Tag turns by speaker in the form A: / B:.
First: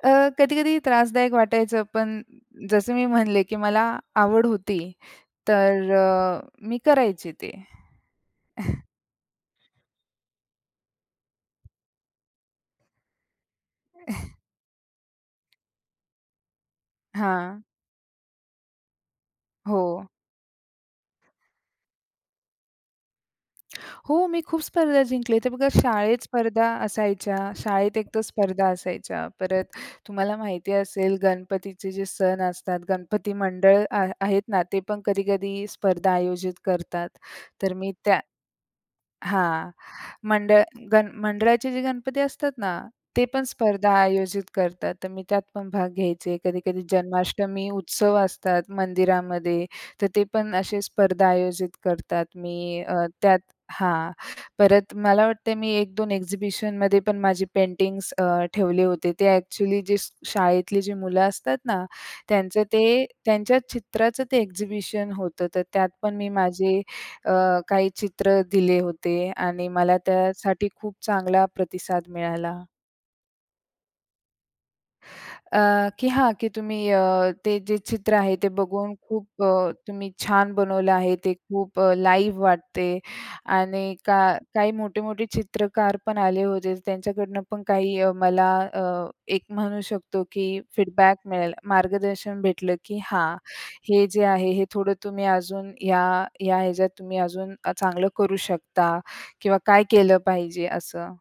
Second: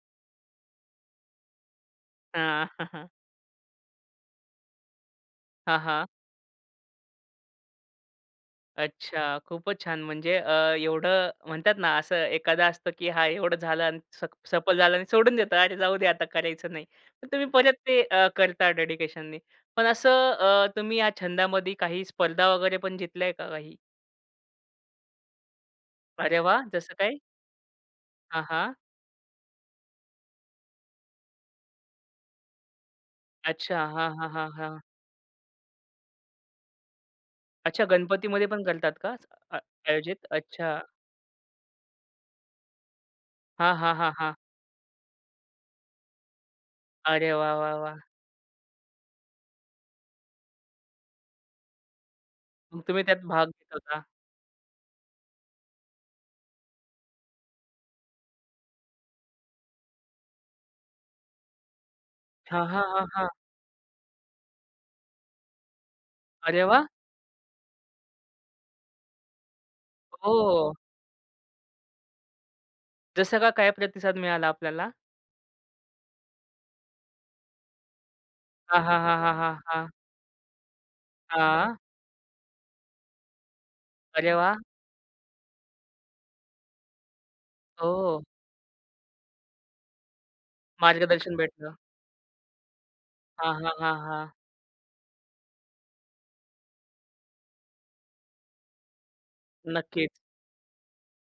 A: अ, कधी-कधी त्रासदायक वाटायचं. पण जसं मी म्हणले, की मला आवड होती.
B: हां,
A: तर
B: हां.
A: अ, मी करायची ते.
B: अच्छा. खूपच छान. म्हणजे अ, एवढं म्हणतात ना असं एखादा असतं, की हा एवढं झालं अन् स सफल झालं आणि सोडून देतात. अरे! जाऊ दे आता करायचं नाही. पण तुम्ही
A: हां.
B: परत ते अ, करता डेडिकेशननी. पण
A: हो.
B: असं अ, तुम्ही या छंदामध्ये काही स्पर्धा वगैरे पण जितल्या आहे का काही?
A: हो. मी खूप स्पर्धा जिंकल्या. तर बघा शाळेत
B: अरे वाह!
A: स्पर्धा
B: जसं काही?
A: असायच्या. शाळेत एक तर
B: हां,
A: स्पर्धा
B: हां.
A: असायच्या. परत तुम्हाला माहिती असेल गणपतीचे जे सण असतात गणपती
B: अच्छा
A: मंडळ आ
B: हां, हां,
A: आहेत
B: हां,
A: ना, ते
B: हां.
A: पण कधी-कधी स्पर्धा आयोजित करतात. तर
B: अच्छा.
A: मी त्या
B: गणपतीमध्ये पण करतात का अ
A: हां,
B: आयोजित?
A: मंडळ
B: अच्छा.
A: गण मंडळाचे जे गणपती असतात ना ते पण
B: हां,
A: स्पर्धा
B: हां, हां, हां.
A: आयोजित करतात. तर मी त्यात पण भाग घ्यायचे. कधी-कधी
B: अरे वाह,
A: जन्माष्टमी
B: वाह, वाह!
A: उत्सव असतात मंदिरामध्ये. तर ते पण असे स्पर्धा आयोजित करतात.
B: मग
A: मी अ,
B: तुम्ही त्यात
A: त्यात
B: भाग घेता का?
A: हां. परत मला वाटते मी 1-2 एक्झिबिशनमध्ये पण माझे पेंटिंग्स अ, ठेवले होते. ते एक्चुली जे शाळेतली जी मुलं असतात ना, त्यांचं
B: हां, हां,
A: ते
B: हां, हां.
A: त्यांच्या चित्राचं ते एक्झिबिशन होतं. तर त्यात पण मी
B: अरे
A: माझे
B: वाह!
A: अ, काही चित्र दिले होते आणि मला त्यासाठी
B: हो.
A: खूप चांगला प्रतिसाद मिळाला.
B: जसं का काय प्रतिसाद मिळाला आपल्याला?
A: अ, की हां की अ, तुम्ही ते जे चित्र आहे ते
B: हां,
A: बघून
B: हां, हां,
A: खूप
B: हां, हां,
A: अ,
B: हां.
A: तुम्ही छान बनवलं आहे. ते
B: हां.
A: खूप लाईव्ह वाटते आणि का
B: अरे वाह!
A: काही मोठे-मोठे चित्रकार पण आले होते. त्यांच्याकडनं पण काही अ,
B: हो.
A: मला अ, एक म्हणू शकतो की फीडबॅक
B: मार्गदर्शन
A: मिळेल,
B: भेटलं.
A: मार्गदर्शन भेटलं, की हा
B: हां, हां, हां,
A: हे जे
B: हां.
A: आहे हे थोडं तुम्ही अजून या या ह्याच्यात तुम्ही अजून चांगलं करू शकता किंवा काय
B: नक्कीच.
A: केलं पाहिजे असं.